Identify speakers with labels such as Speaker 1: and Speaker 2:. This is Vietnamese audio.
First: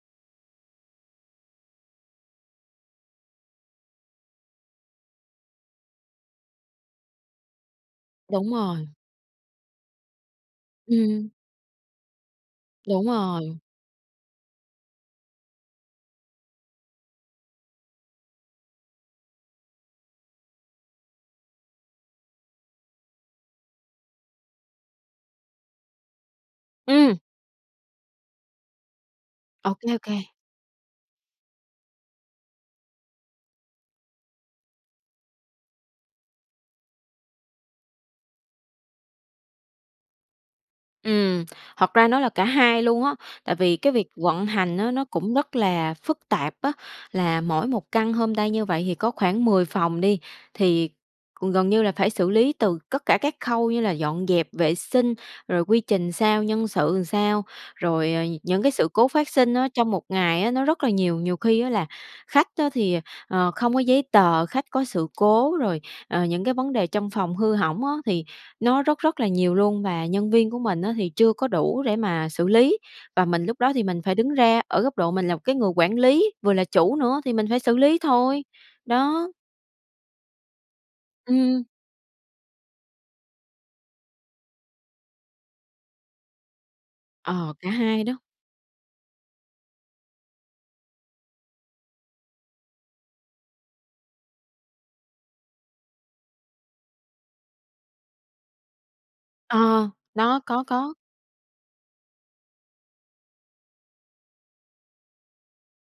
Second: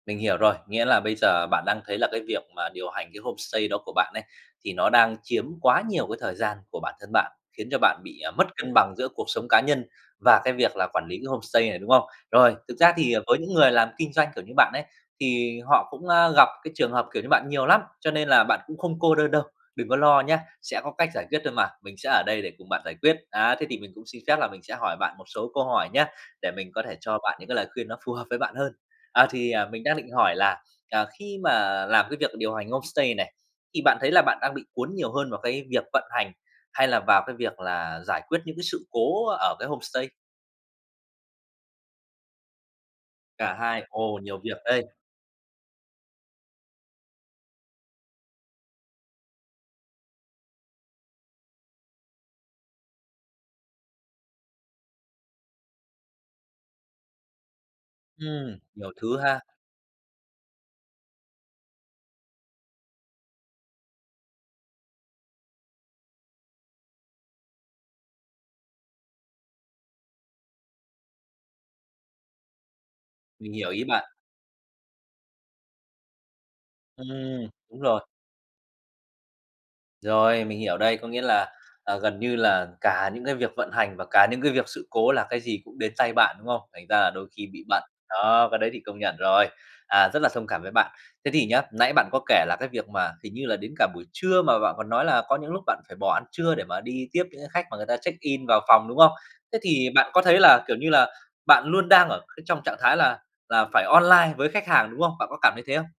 Speaker 1: Mình hiểu rồi, nghĩa là bây giờ bạn đang thấy là cái việc mà điều hành cái homestay đó của bạn ấy, thì nó đang chiếm quá nhiều cái thời gian của bản thân bạn, khiến cho bạn bị, à, mất
Speaker 2: Đúng
Speaker 1: cân
Speaker 2: rồi.
Speaker 1: bằng giữa cuộc sống cá nhân và cái việc là quản lý cái
Speaker 2: Ừm.
Speaker 1: homestay này, đúng không? Rồi, thực ra
Speaker 2: Đúng
Speaker 1: thì, ờ, với những
Speaker 2: rồi.
Speaker 1: người làm kinh doanh, kiểu, như bạn ấy, thì họ cũng, a, gặp cái trường hợp, kiểu, như bạn nhiều lắm, cho nên là bạn cũng không cô đơn đâu, đừng có lo nhá, sẽ có cách giải quyết thôi mà, mình sẽ ở đây để cùng bạn giải quyết. Á, thế thì mình cũng xin phép là mình sẽ hỏi bạn một số câu hỏi nhá, để mình có thể
Speaker 2: Ừm.
Speaker 1: cho bạn những cái lời khuyên nó phù hợp với bạn hơn. À, thì, à,
Speaker 2: Ô
Speaker 1: mình
Speaker 2: kê,
Speaker 1: đang
Speaker 2: ô
Speaker 1: định
Speaker 2: kê.
Speaker 1: hỏi là, à, khi mà làm cái việc điều hành homestay này, thì bạn thấy là bạn đang bị cuốn nhiều hơn vào cái việc vận hành hay là vào cái việc là giải quyết những cái sự cố ở cái homestay?
Speaker 2: Ừm, thật ra nó là cả 2 luôn á,
Speaker 1: Cả
Speaker 2: tại vì
Speaker 1: 2.
Speaker 2: cái việc
Speaker 1: Ồ, nhiều
Speaker 2: vận
Speaker 1: việc
Speaker 2: hành
Speaker 1: đây.
Speaker 2: á nó cũng rất là phức tạp á, là mỗi một căn homestay như vậy thì có khoảng 10 phòng đi, thì c gần như là phải xử lý từ cất cả các khâu như là dọn dẹp vệ sinh, rồi quy trình sao, nhân sự làm sao. Rồi, ờ, nh
Speaker 1: Ừm,
Speaker 2: những cái sự
Speaker 1: nhiều
Speaker 2: cố
Speaker 1: thứ
Speaker 2: phát
Speaker 1: ha.
Speaker 2: sinh á trong một ngày á nó rất là nhiều, nhiều khi á là khách á thì, ờ, không có giấy tờ, khách có sự cố. Rồi, ờ, những cái vấn đề trong phòng hư hỏng á thì nó rất rất là nhiều luôn. Và nhân viên của mình á thì chưa có đủ để mà xử lý, và mình
Speaker 1: Mình
Speaker 2: lúc
Speaker 1: hiểu
Speaker 2: đó thì
Speaker 1: ý
Speaker 2: mình
Speaker 1: bạn.
Speaker 2: phải đứng ra ở góc độ mình là một cái người quản lý, vừa là chủ nữa, thì mình
Speaker 1: Ừm,
Speaker 2: phải xử
Speaker 1: đúng
Speaker 2: lý
Speaker 1: rồi.
Speaker 2: thôi, đó.
Speaker 1: Rồi, mình hiểu đây, có nghĩa là,
Speaker 2: Ừm.
Speaker 1: ờ, gần như là cả những cái việc vận hành và cả những cái việc sự cố là cái gì cũng đến tay bạn, đúng không? Thành ra là đôi khi
Speaker 2: Ờ,
Speaker 1: bị
Speaker 2: cả
Speaker 1: bận.
Speaker 2: 2 đó.
Speaker 1: Đó, cái đấy thì công nhận rồi, à, rất là thông cảm với bạn. Thế thì nhá, nãy bạn có kể là cái việc mà hình như là đến cả buổi trưa mà bạn còn nói là có những lúc bạn phải bỏ ăn trưa, để mà đi tiếp những cái khách mà người ta check-in vào phòng, đúng không? Thế
Speaker 2: Ờ,
Speaker 1: thì bạn có thấy
Speaker 2: đó,
Speaker 1: là,
Speaker 2: có,
Speaker 1: kiểu như
Speaker 2: có.
Speaker 1: là, bạn luôn đang ở cái trong trạng thái là là phải online với khách hàng, đúng không? Bạn có cảm thấy thế không?